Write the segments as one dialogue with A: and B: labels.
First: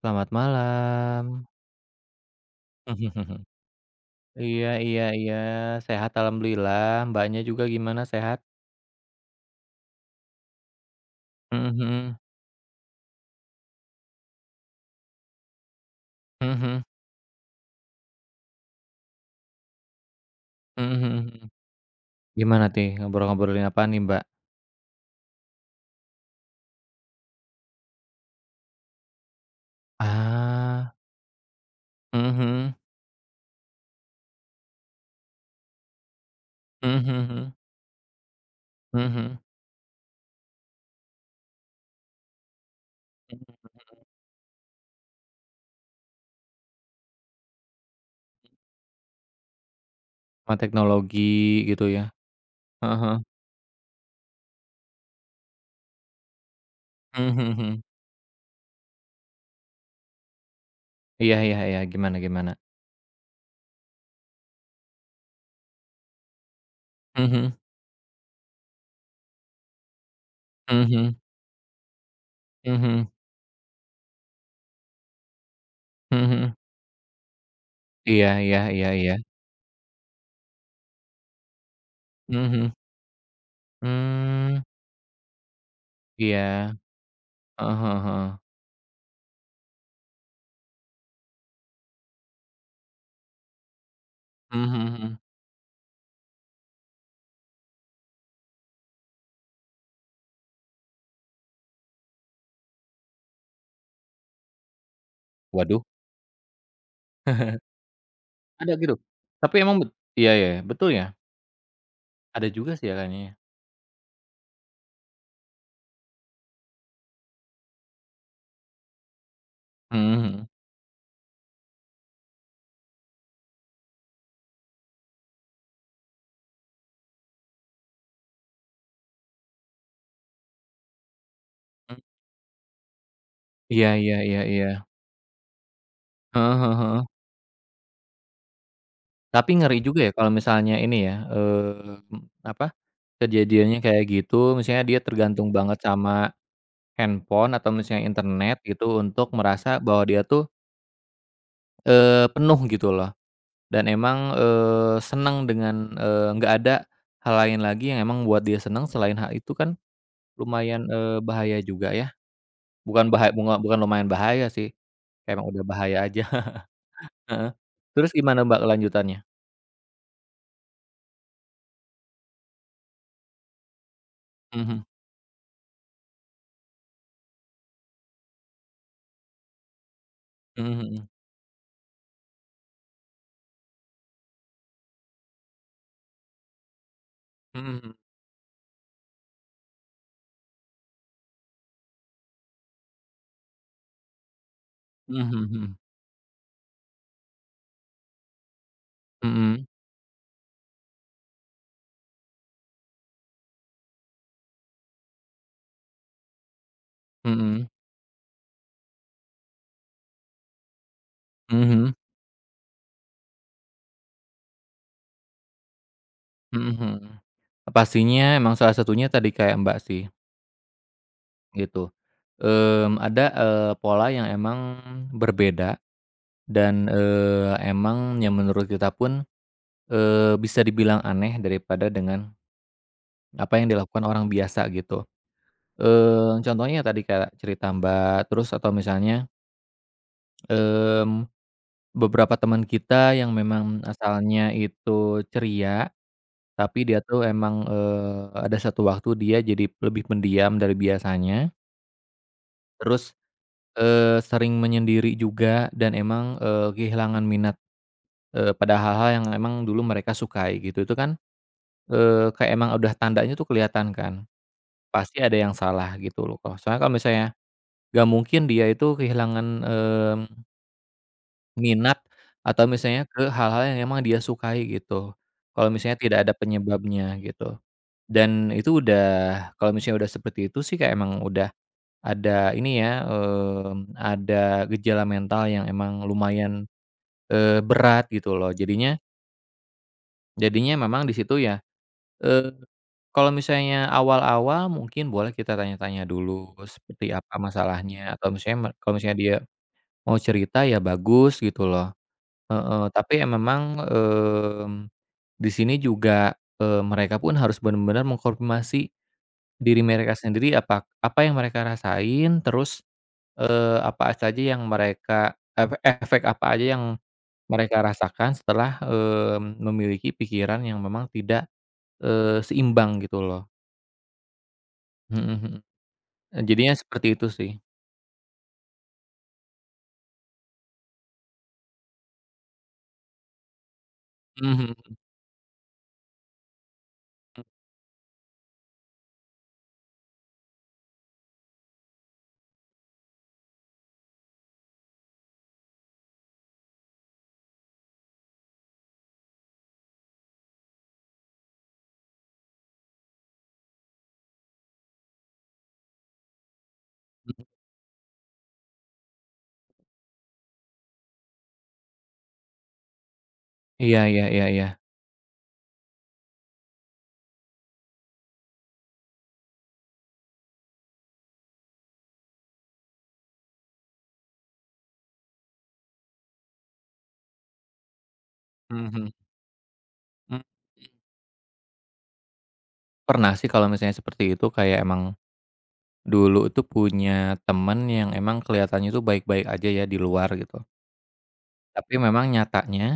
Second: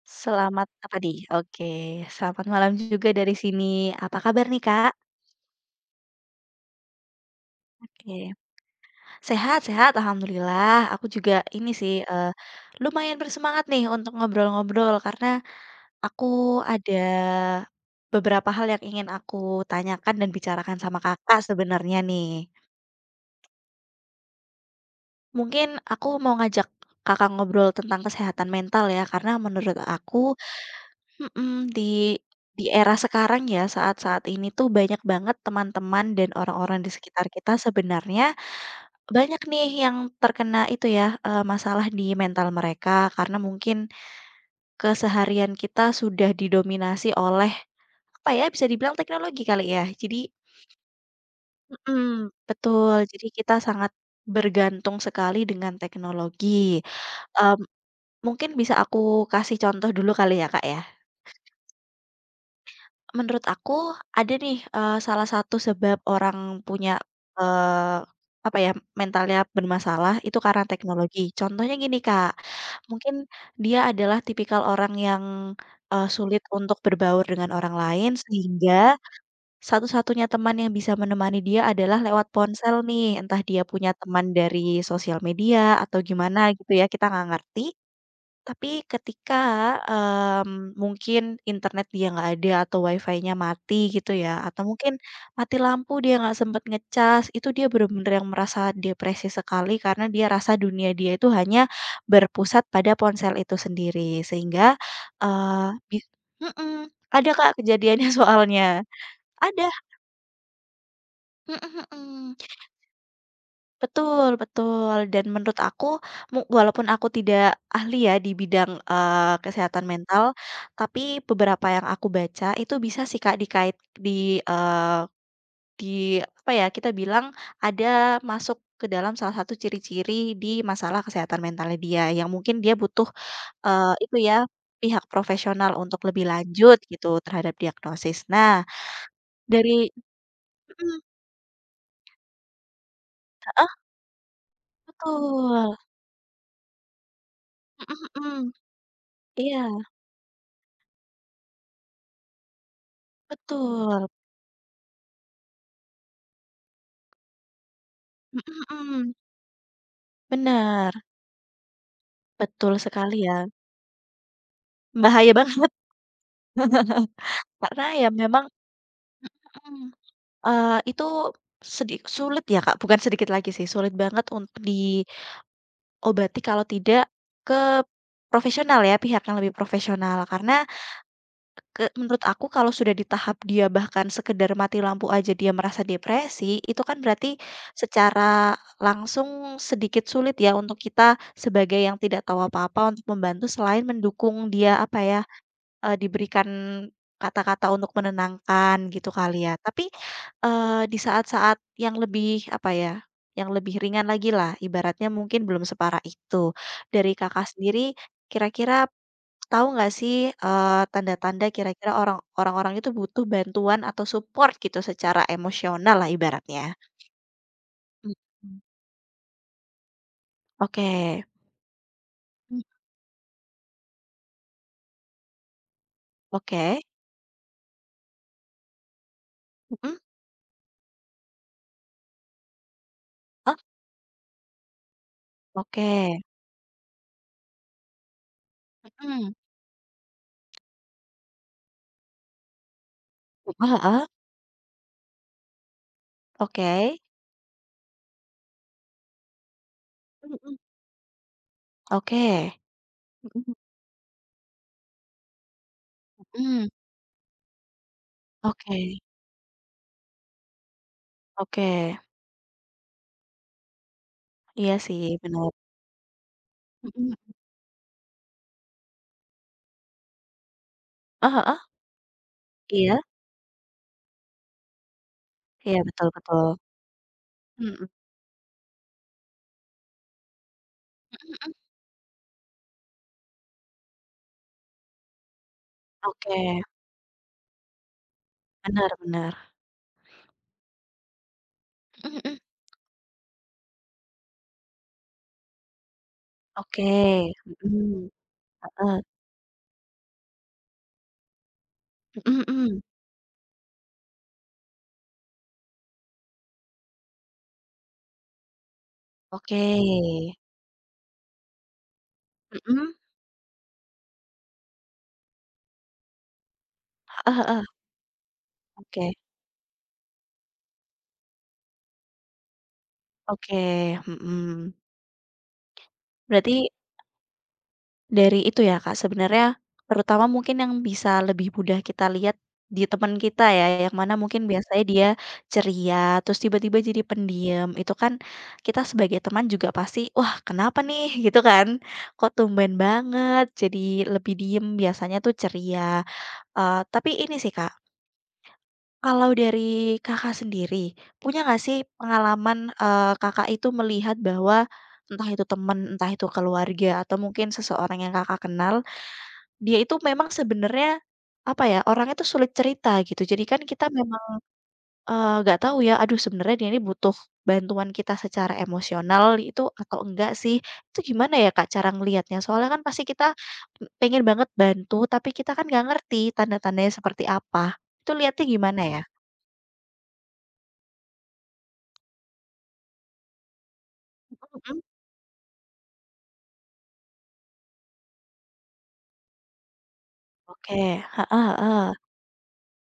A: Selamat
B: Selamat apa di?
A: malam.
B: Oke, selamat malam juga dari sini. Apa kabar nih,
A: Iya
B: Kak?
A: iya iya, sehat alhamdulillah, Mbaknya juga gimana
B: Oke.
A: sehat?
B: Sehat sehat, alhamdulillah. Aku juga ini
A: Mhm
B: sih,
A: mhm.
B: lumayan bersemangat nih untuk ngobrol-ngobrol karena aku
A: Mhm mhm.
B: ada beberapa hal yang ingin aku tanyakan dan bicarakan
A: Mhm
B: sama
A: mhm
B: Kakak
A: mhm.
B: sebenarnya nih.
A: Gimana nih ngobrol-ngobrolin apa nih, Mbak?
B: Mungkin aku mau ngajak Kakak ngobrol tentang kesehatan mental ya, karena menurut aku
A: Ah.
B: Mhm, di
A: Mhm
B: di
A: mhm.
B: era sekarang ya, saat-saat ini tuh banyak banget teman-teman dan orang-orang di
A: Mhm
B: sekitar
A: mhm.
B: kita sebenarnya
A: Mhm mhm.
B: banyak nih yang terkena itu ya, masalah di mental mereka karena
A: Mhm.
B: mungkin keseharian kita sudah didominasi oleh, apa ya, bisa dibilang teknologi kali ya. Jadi
A: Sama teknologi gitu ya?
B: mhm, betul. Jadi kita sangat bergantung sekali dengan teknologi.
A: Heeh. Mhm
B: Mmm,
A: mhm.
B: mungkin bisa aku kasih contoh dulu kali ya, Kak, ya?
A: Iya iya iya, gimana gimana?
B: Menurut aku ada nih, salah satu sebab orang punya,
A: Mhm.
B: eee, apa ya, mentalnya bermasalah itu karena
A: Mhm.
B: teknologi. Contohnya gini, Kak,
A: Mhm.
B: mungkin dia adalah tipikal orang yang, sulit
A: Mhm.
B: untuk berbaur dengan orang lain
A: Iya iya iya
B: sehingga
A: iya.
B: satu-satunya teman yang bisa menemani dia adalah lewat
A: Mhm.
B: ponsel nih, entah dia punya teman
A: Mmm.
B: dari sosial media atau gimana
A: Iya.
B: gitu ya, kita nggak ngerti.
A: Heeh heeh heeh.
B: Tapi ketika, mungkin internet dia nggak ada atau wifi nya mati gitu ya, atau
A: Mhm
B: mungkin
A: mhm mhm.
B: mati lampu dia nggak sempet ngecas, itu dia benar-benar yang merasa depresi sekali karena dia rasa dunia dia itu hanya berpusat pada ponsel itu sendiri. Sehingga, eee,
A: Waduh.
B: bis mhm, ada Kak kejadiannya
A: Ada
B: soalnya.
A: gitu? Tapi
B: Ada,
A: emang bet iya ya, betul ya?
B: mhm mhm.
A: Ada juga sih ya kayaknya ya?
B: Betul betul, dan menurut aku, walaupun aku tidak ahli ya di bidang, kesehatan
A: Mhm
B: mental,
A: mhm.
B: tapi beberapa yang aku baca itu bisa sih Kak dikait di, eee, di apa ya, kita bilang ada masuk ke dalam salah satu ciri-ciri di masalah kesehatan mentalnya
A: Mmm,
B: dia, yang mungkin dia butuh,
A: iya iya
B: itu ya,
A: iya iya.
B: pihak profesional untuk lebih
A: Heeh heeh
B: lanjut
A: heeh.
B: gitu terhadap diagnosis. Nah,
A: Tapi ngeri
B: dari
A: juga ya kalau misalnya
B: mhm,
A: ini ya, apa,
B: heeh,
A: kejadiannya kayak gitu, misalnya dia tergantung
B: betul,
A: banget sama handphone atau misalnya
B: mhm mhm,
A: internet gitu untuk merasa
B: iya,
A: bahwa dia tuh, penuh gitu loh dan
B: betul.
A: emang, senang dengan, nggak ada hal lain lagi yang emang buat dia
B: Mhm
A: senang
B: mhm,
A: selain hal itu kan lumayan,
B: bener,
A: bahaya juga ya.
B: betul
A: Bukan
B: sekali
A: bahaya,
B: ya,
A: bunga bukan lumayan bahaya sih,
B: bahaya
A: emang udah
B: banget.
A: bahaya aja. Heeh.
B: Karena ya
A: Terus gimana,
B: memang
A: Mbak, kelanjutannya?
B: mhm, itu sulit ya Kak, bukan sedikit lagi sih, sulit banget untuk
A: Mhm,
B: diobati kalau tidak ke profesional ya, pihak yang lebih profesional. Karena
A: mhm mhm.
B: menurut aku kalau sudah di tahap dia bahkan sekedar mati lampu aja dia merasa depresi, itu kan berarti
A: Mhm mhm.
B: secara langsung sedikit sulit ya untuk kita sebagai yang tidak tahu apa-apa untuk membantu selain mendukung dia apa ya.
A: Mhm mhm.
B: Diberikan kata-kata untuk menenangkan gitu kali ya.
A: Mhm
B: Tapi, di saat-saat yang lebih apa ya, yang lebih ringan lagi lah, ibaratnya mungkin belum separah itu. Dari Kakak
A: mhm.
B: sendiri kira-kira tahu nggak sih, eee, tanda-tanda
A: Mhm
B: kira-kira
A: mhm.
B: orang-orang itu butuh bantuan atau support gitu secara emosional lah ibaratnya?
A: Mhm mhm.
B: Mhm.
A: Pastinya emang salah satunya tadi kayak, Mbak, sih,
B: Oke.
A: gitu.
B: Mmm.
A: Ada, pola yang emang berbeda
B: Oke.
A: dan, emang yang menurut kita pun,
B: Mhm.
A: bisa dibilang aneh daripada dengan apa
B: Oh,
A: yang dilakukan orang biasa gitu.
B: oke.
A: Contohnya tadi kayak cerita, Mbak, terus atau misalnya
B: Mhm.
A: Mmm, beberapa teman kita yang
B: Heeh
A: memang
B: heeh.
A: asalnya itu ceria, tapi
B: Oke.
A: dia tuh emang, ada satu waktu dia jadi lebih pendiam
B: Mhm.
A: dari biasanya,
B: Oke.
A: terus,
B: Mhm.
A: sering menyendiri juga dan emang,
B: Mmm,
A: kehilangan minat, pada
B: oke
A: hal-hal yang emang dulu mereka sukai gitu. Itu kan,
B: oke.
A: kayak emang udah tandanya tuh kelihatan kan,
B: Iya sih
A: pasti ada
B: bener.
A: yang salah gitu loh. Kalau soalnya kalau
B: Mhm.
A: misalnya nggak mungkin dia itu kehilangan,
B: Ah, heeh.
A: Minat atau
B: Iya
A: misalnya ke hal-hal yang emang dia sukai gitu, kalau
B: iya,
A: misalnya
B: betul
A: tidak ada
B: betul.
A: penyebabnya gitu.
B: Mhm
A: Dan itu udah kalau misalnya udah seperti itu sih kayak emang
B: mhm
A: udah
B: mhm.
A: ada ini ya, ada gejala mental yang emang
B: Oke,
A: lumayan, berat gitu loh.
B: benar
A: Jadinya
B: benar.
A: jadinya memang di situ ya,
B: Mhm mhm.
A: eee, kalau misalnya awal-awal mungkin boleh kita tanya-tanya dulu
B: Oke.
A: seperti apa
B: Mhm,
A: masalahnya atau misalnya kalau
B: heeh.
A: misalnya dia mau cerita ya bagus gitu loh,
B: Mhm mhm.
A: heeh, tapi ya memang, mmm Di sini juga, mereka pun harus benar-benar mengkonfirmasi
B: Oke.
A: diri mereka sendiri apa apa yang mereka rasain, terus,
B: Mhm,
A: apa saja yang mereka efe efek apa aja yang
B: heeh heeh.
A: mereka rasakan setelah,
B: Oke
A: memiliki pikiran yang memang tidak, seimbang gitu loh.
B: oke. Mhm.
A: Mhm mhm.
B: Berarti
A: Jadinya seperti itu sih.
B: Dari itu ya Kak, sebenarnya terutama mungkin yang bisa lebih mudah kita lihat di teman kita ya, yang mana mungkin
A: Mhm
B: biasanya
A: mhm
B: dia ceria, terus tiba-tiba jadi
A: mhm
B: pendiam, itu kan kita sebagai teman juga pasti, "Wah, kenapa nih?" Gitu kan, "Kok tumben banget jadi lebih diem, biasanya tuh ceria." Tapi ini sih Kak, kalau dari Kakak sendiri, punya nggak sih pengalaman, Kakak itu melihat bahwa entah itu teman, entah itu keluarga, atau
A: mhm.
B: mungkin seseorang yang Kakak kenal dia itu memang sebenarnya, apa ya, orangnya tuh sulit cerita gitu. Jadi kan kita
A: Iya iya
B: memang,
A: iya iya.
B: nggak tahu ya, aduh sebenarnya dia ini butuh bantuan kita secara emosional itu atau enggak sih. Itu gimana ya Kak cara ngelihatnya? Soalnya kan pasti kita pengen banget bantu, tapi kita kan nggak ngerti tanda-tandanya seperti apa. Itu lihatnya gimana ya?
A: Mhm, mmm. Pernah sih kalau misalnya seperti itu kayak
B: Mhm.
A: emang dulu itu punya teman yang emang kelihatannya itu baik-baik aja ya di luar gitu.
B: Oke. Heeh heeh.
A: Tapi memang nyatanya,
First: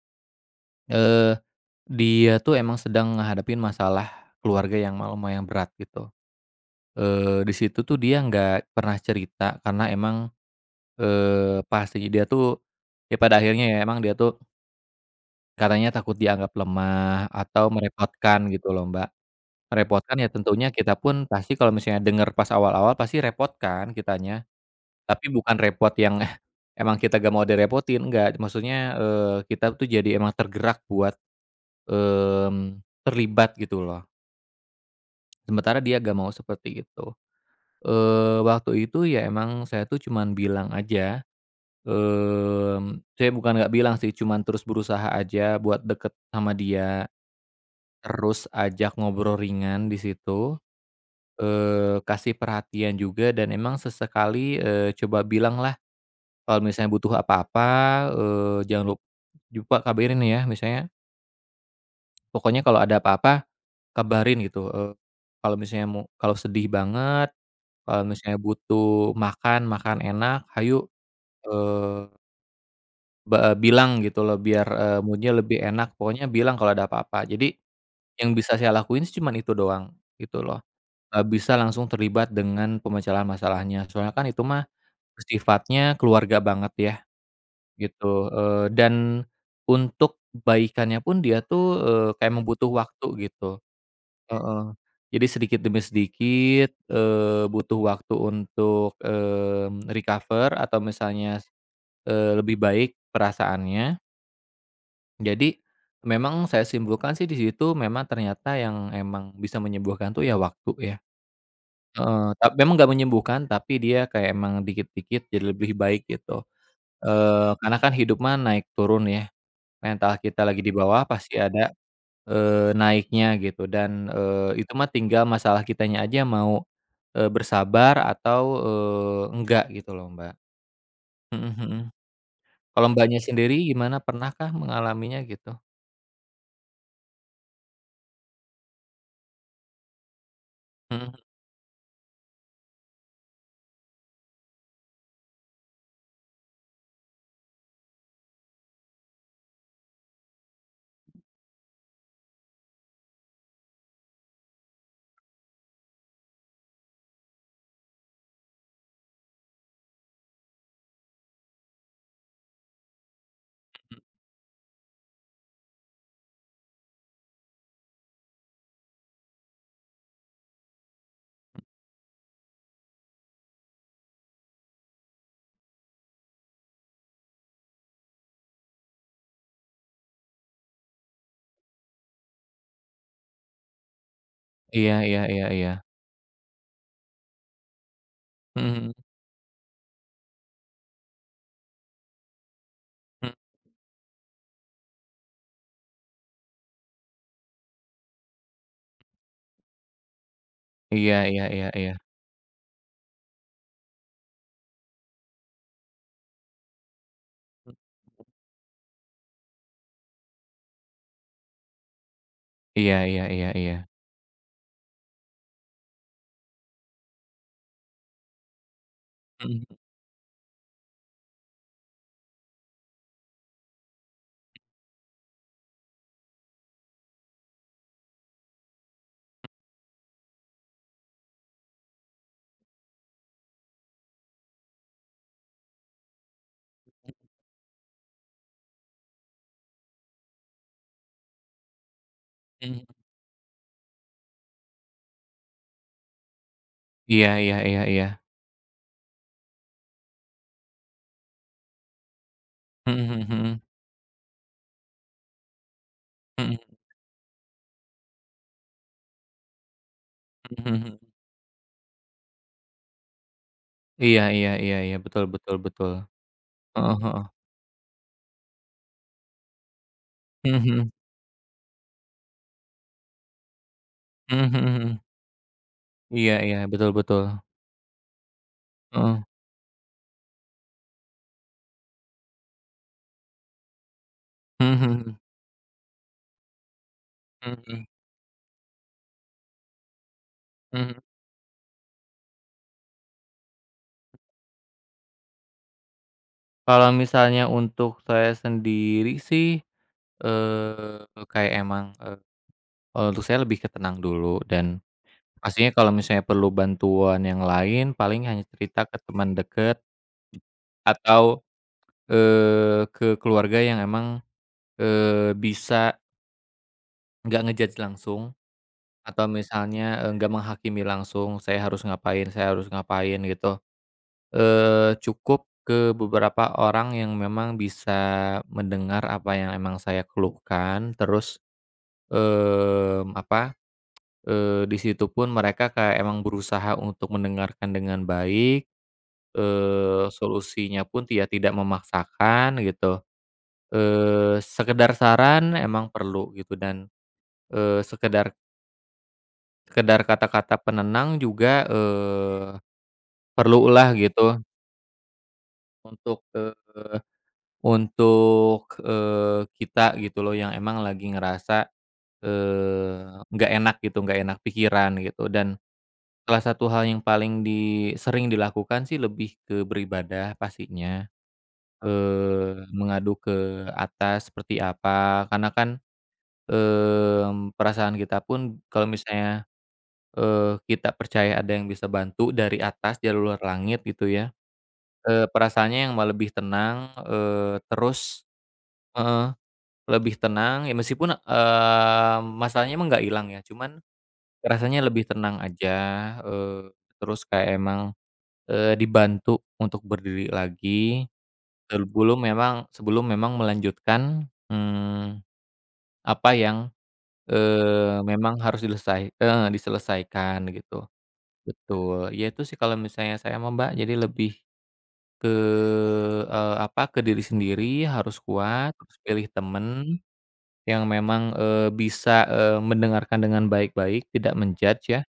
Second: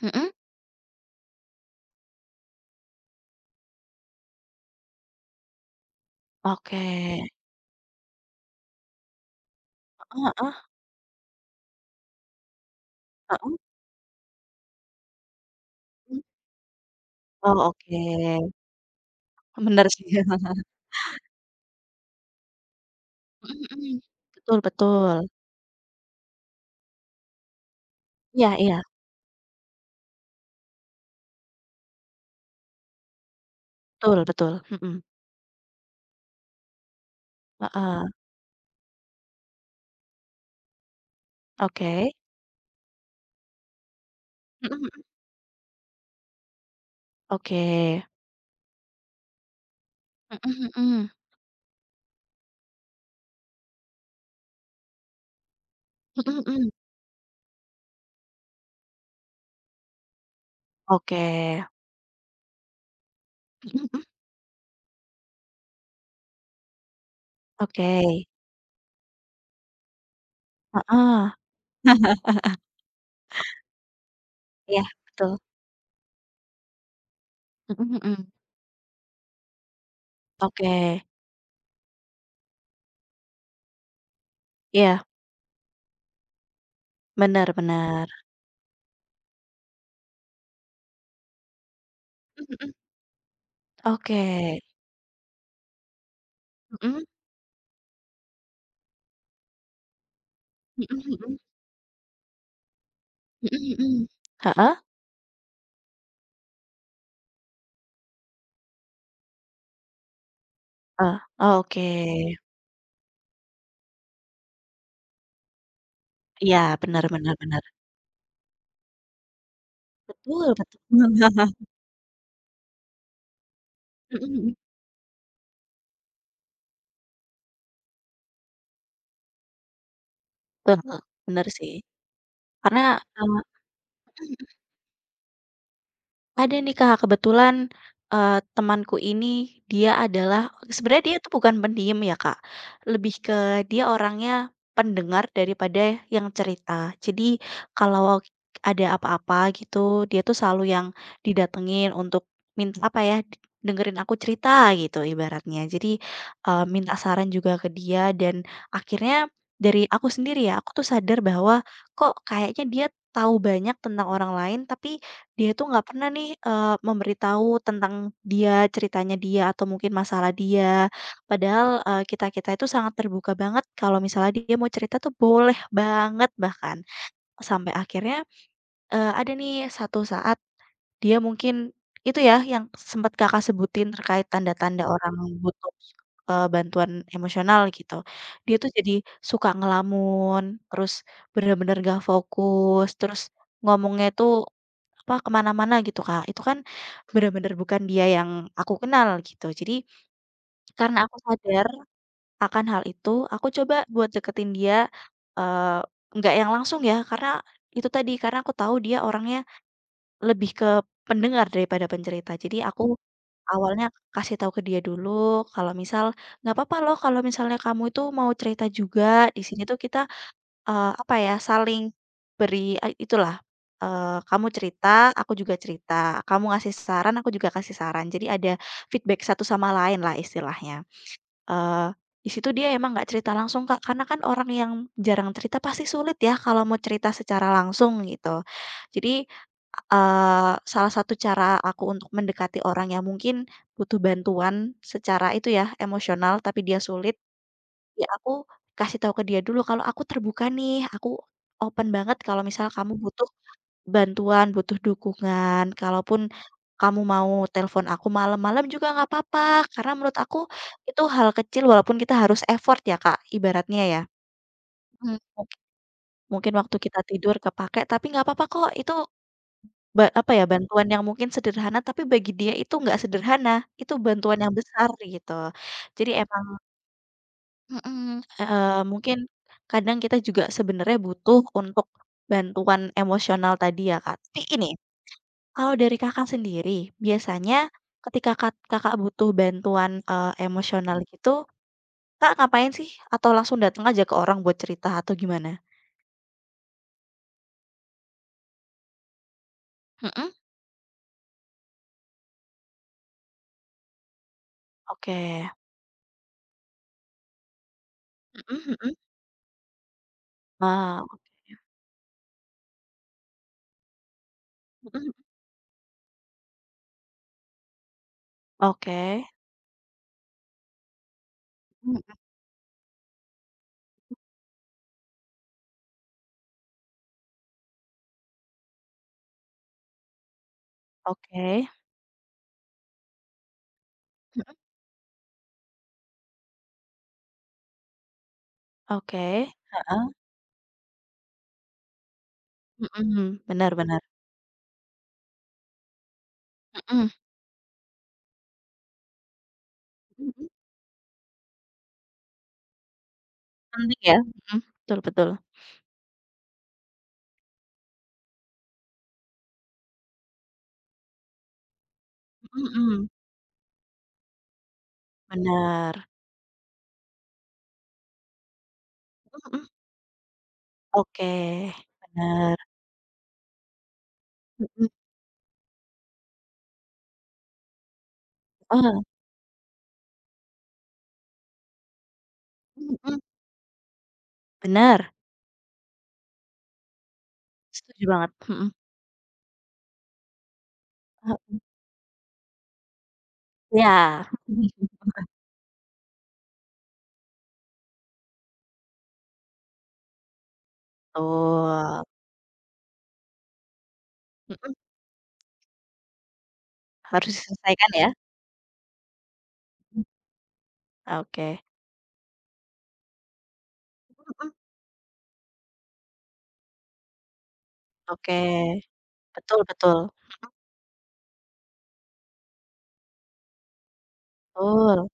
B: Mhm?
A: eee, dia tuh emang sedang ngadepin masalah keluarga yang lumayan berat gitu.
B: Oke.
A: Di situ tuh dia nggak pernah cerita karena emang,
B: Heeh heeh.
A: pasti dia tuh ya pada
B: Heeh?
A: akhirnya ya emang dia tuh katanya takut
B: Mhm.
A: dianggap lemah
B: Oh,
A: atau merepotkan
B: oke.
A: gitu loh, Mbak.
B: Benar sih.
A: Merepotkan ya tentunya kita pun pasti kalau misalnya denger pas awal-awal pasti repot
B: Mhm
A: kan
B: mhm.
A: kitanya,
B: Betul betul.
A: tapi bukan repot yang emang kita gak mau direpotin, enggak.
B: Iya iya.
A: Maksudnya, kita tuh jadi emang tergerak buat terlibat gitu loh,
B: Betul betul, mhm,
A: sementara dia nggak mau seperti itu.
B: heeh,
A: Waktu itu ya emang saya tuh cuman bilang aja,
B: oke,
A: saya bukan nggak bilang sih, cuman terus
B: mhm mhm,
A: berusaha aja buat deket sama dia,
B: oke,
A: terus ajak ngobrol ringan di situ,
B: mhm mhm,
A: kasih perhatian juga dan emang sesekali, coba bilang lah,
B: mhm
A: kalau
B: mhm,
A: misalnya butuh apa-apa, "Jangan lupa kabarin ya," misalnya,
B: oke,
A: "pokoknya kalau ada apa-apa
B: mhm mhm,
A: Kabarin gitu, kalau misalnya mau kalau sedih banget, kalau
B: oke,
A: misalnya butuh makan makan enak, hayu,
B: heeh,
A: eee, be bilang gitu loh biar,
B: iya
A: mood
B: betul,
A: lebih enak, pokoknya bilang kalau ada apa-apa. Jadi
B: mhm mhm,
A: yang bisa saya lakuin sih cuman itu doang, gitu loh.
B: oke,
A: Nggak bisa langsung terlibat dengan pemecahan masalahnya, soalnya kan itu mah
B: iya,
A: sifatnya keluarga banget ya,
B: bener bener,
A: gitu, dan untuk baikannya pun dia tuh, kayak
B: mhm
A: membutuh
B: mhm,
A: waktu gitu.
B: oke,
A: Heeh. Jadi sedikit demi sedikit,
B: mhm,
A: butuh waktu untuk, recover atau
B: mhm mhm,
A: misalnya, lebih baik
B: mhm
A: perasaannya.
B: mhm, heeh?
A: Jadi memang saya simpulkan sih di situ memang ternyata yang emang bisa menyembuhkan tuh ya waktu ya.
B: Heeh, oh, oke,
A: Heeh, memang nggak menyembuhkan tapi dia kayak emang dikit-dikit jadi lebih baik gitu.
B: iya bener bener bener,
A: Karena kan hidup mah naik turun ya, mental kita
B: betul
A: lagi di
B: betul,
A: bawah pasti
B: mhm
A: ada naiknya gitu dan,
B: mhm,
A: itu mah tinggal masalah kitanya aja mau, bersabar atau, enggak gitu loh, Mbak.
B: betul, heeh, bener
A: Mhm mhm.
B: sih. Karena,
A: Kalau Mbaknya
B: eee
A: sendiri gimana, pernahkah mengalaminya gitu?
B: Ada nih Kak, kebetulan, temanku ini dia adalah sebenarnya
A: Mhm.
B: dia itu bukan pendiam ya Kak, lebih ke dia orangnya pendengar daripada yang cerita. Jadi kalau ada apa-apa gitu, dia tuh selalu yang didatengin untuk minta apa ya, dengerin aku cerita gitu ibaratnya. Jadi, minta saran juga ke dia dan akhirnya dari aku sendiri ya, aku tuh sadar bahwa kok kayaknya dia tahu banyak tentang orang lain tapi dia itu nggak pernah nih, memberitahu tentang dia, ceritanya dia, atau mungkin masalah dia. Padahal, kita-kita itu sangat terbuka banget kalau misalnya dia mau cerita tuh boleh banget bahkan. Sampai akhirnya, ada nih satu saat dia mungkin itu ya yang sempat Kakak sebutin terkait tanda-tanda
A: Iya
B: orang
A: iya iya iya.
B: butuh bantuan emosional gitu. Dia
A: Mhm
B: tuh jadi
A: mhm.
B: suka ngelamun, terus bener-bener gak fokus, terus
A: Mhm.
B: ngomongnya tuh, apa, ke mana-mana gitu, Kak. Itu kan bener-bener bukan dia yang aku kenal gitu. Jadi karena
A: Iya
B: aku
A: iya
B: sadar
A: iya iya.
B: akan hal itu, aku coba buat deketin dia, nggak yang langsung ya, karena itu tadi, karena aku tahu dia orangnya lebih ke pendengar daripada pencerita. Jadi aku
A: Iya iya iya iya.
B: awalnya kasih tahu ke dia dulu kalau misal, "Nggak apa-apa loh kalau misalnya kamu itu mau cerita juga, di sini
A: Mhm
B: tuh kita, apa ya, saling beri" itulah, "kamu cerita, aku juga cerita, kamu ngasih saran, aku juga kasih saran." Jadi ada feedback satu sama lain lah istilahnya. Eee, di situ dia emang nggak cerita langsung, Kak, karena kan orang yang jarang cerita pasti sulit ya kalau mau cerita secara langsung gitu. Jadi, salah satu cara aku untuk mendekati
A: mhm.
B: orang yang mungkin butuh bantuan secara itu ya, emosional tapi dia sulit,
A: Iya iya iya iya.
B: ya aku kasih tahu ke dia dulu kalau aku terbuka nih, aku open banget kalau misal kamu
A: Mhm
B: butuh
A: mhm mhm.
B: bantuan, butuh dukungan. Kalaupun
A: Mhm.
B: kamu mau telepon aku malam-malam juga nggak apa-apa, karena menurut aku
A: Mhm mhm mhm.
B: itu hal kecil walaupun kita harus effort ya, Kak, ibaratnya ya.
A: Iya iya iya iya.
B: Mhm.
A: Betul betul betul.
B: Mungkin waktu
A: Heeh
B: kita
A: heeh.
B: tidur kepake tapi nggak apa-apa kok, itu apa ya,
A: Mhm
B: bantuan
A: mhm.
B: yang mungkin sederhana, tapi bagi dia itu nggak sederhana, itu bantuan
A: Mhm
B: yang
A: mhm
B: besar
A: mhm.
B: gitu. Jadi
A: Iya
B: emang
A: iya. Betul betul.
B: Mhm. eee, mungkin
A: Heeh.
B: kadang kita juga sebenarnya butuh untuk bantuan emosional tadi ya, Kak. Tapi ini
A: Mhm
B: kalau dari Kakak sendiri, biasanya
A: mhm
B: ketika Kakak butuh bantuan, emosional
A: mhm.
B: gitu, Kak, ngapain sih? Atau langsung datang aja ke orang buat cerita atau gimana?
A: Kalau misalnya untuk saya sendiri sih,
B: Mhm.
A: kayak emang, kalau untuk saya lebih ke tenang dulu dan
B: Oke.
A: pastinya kalau misalnya perlu bantuan yang lain paling hanya
B: Mhm
A: cerita
B: mhm.
A: ke teman dekat
B: Ah.
A: atau, ke keluarga yang emang,
B: Mhm mhm.
A: bisa nggak nge-judge langsung atau
B: Oke.
A: misalnya, nggak menghakimi langsung,
B: Mhm.
A: saya harus ngapain gitu. Eh cukup ke beberapa orang yang memang bisa mendengar apa yang emang saya keluhkan, terus,
B: Oke.
A: apa,
B: Mhm.
A: eh di situ pun mereka kayak emang berusaha untuk mendengarkan dengan baik,
B: Oke. Heeh.
A: solusinya pun ya tidak memaksakan gitu,
B: Mhm, benar benar.
A: eh sekedar saran emang perlu gitu dan,
B: Mhm.
A: eh sekedar sekedar
B: Mhm mhm.
A: kata-kata penenang juga, perlulah
B: Penting ya?
A: gitu
B: Mhm, betul betul.
A: untuk, Untuk, kita gitu loh yang emang lagi ngerasa,
B: Mhm mhm.
A: nggak enak gitu, nggak enak pikiran gitu dan
B: Benar.
A: salah satu hal yang paling di sering dilakukan sih lebih
B: Mhm
A: ke
B: mhm.
A: beribadah pastinya,
B: Oke, benar.
A: mengadu ke atas seperti
B: Mhm,
A: apa karena kan, perasaan kita pun kalau
B: heeh.
A: misalnya, kita percaya ada yang bisa bantu dari
B: Mhm
A: atas, dari
B: mhm.
A: luar langit gitu ya,
B: Benar,
A: perasaannya yang malah lebih tenang,
B: setuju
A: terus
B: banget. Mhm,
A: Lebih tenang, ya meskipun,
B: heeh.
A: masalahnya emang nggak hilang ya, cuman
B: Iya.
A: rasanya lebih tenang aja, eee, terus kayak emang, dibantu untuk berdiri lagi,
B: Betul.
A: sebelum memang melanjutkan,
B: Mhm,
A: apa yang,
B: harus diselesaikan ya?
A: memang harus diselesaikan gitu.
B: Oke.
A: Betul, ya itu sih kalau misalnya saya mah, Mbak, jadi lebih
B: Mhm.
A: ke, apa, ke diri sendiri harus
B: Oke.
A: kuat, terus pilih
B: Betul
A: temen
B: betul
A: Yang memang, bisa, mendengarkan dengan baik-baik, tidak menjudge ya,
B: betul.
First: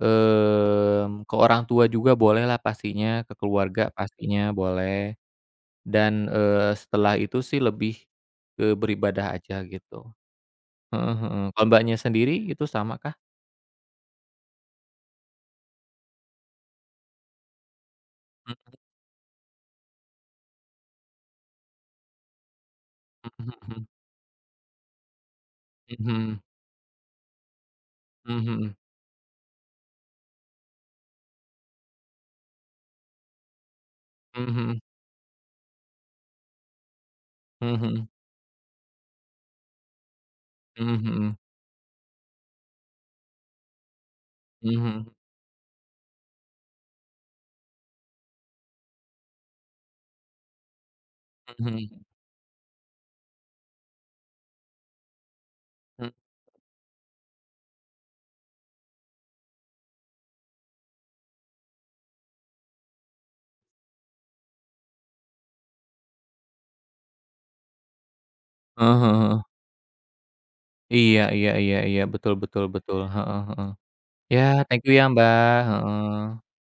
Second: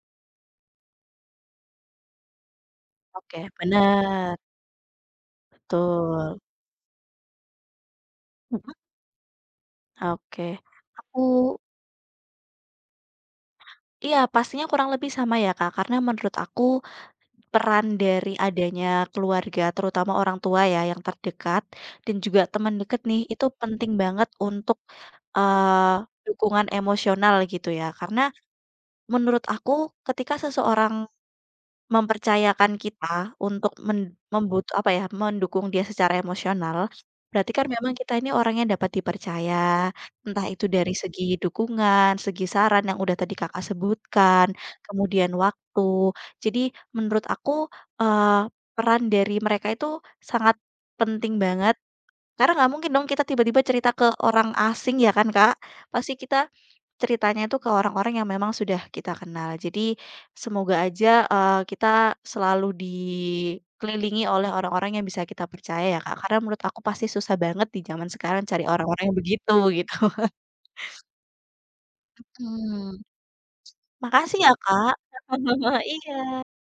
A: ke orang tua juga bolehlah pastinya, ke
B: Oke,
A: keluarga
B: bener,
A: pastinya boleh, dan,
B: betul.
A: setelah itu sih lebih ke
B: Mhm.
A: beribadah aja gitu.
B: Oke.
A: Heeh heeh.
B: Aku
A: Kalau Mbaknya sendiri itu sama kah?
B: iya, pastinya kurang lebih sama ya, Kak, karena menurut aku peran dari
A: Mhm
B: adanya keluarga, terutama orang tua ya yang terdekat dan juga teman dekat nih, itu
A: mhm
B: penting banget untuk, eee,
A: mhm.
B: dukungan emosional gitu ya. Karena
A: Mhm
B: menurut aku ketika seseorang mempercayakan kita untuk men membut
A: mhm.
B: apa ya, mendukung dia secara emosional, berarti kan
A: Mhm
B: memang
A: mhm.
B: kita ini orang yang dapat dipercaya, entah itu
A: Mhm
B: dari segi
A: mhm.
B: dukungan, segi saran yang udah tadi Kakak sebutkan,
A: Mhm mhm.
B: kemudian waktu. Jadi menurut aku, peran dari mereka itu sangat penting
A: Mhm
B: banget,
A: mhm.
B: karena nggak mungkin dong kita tiba-tiba cerita ke orang asing ya kan, Kak.
A: Mhm.
B: Pasti kita ceritanya itu ke orang-orang yang memang sudah kita kenal. Jadi semoga aja, kita selalu dikelilingi oleh orang-orang yang bisa kita percaya ya, Kak, karena menurut aku pasti susah banget di zaman sekarang cari orang-orang yang
A: Heeh.
B: begitu, gitu.
A: Iya iya iya iya. Betul betul betul.
B: Mhm.
A: Heeh heeh. Ya,
B: Makasih ya,
A: thank you
B: Kak.
A: ya Mbak,
B: Iya.
A: heeh.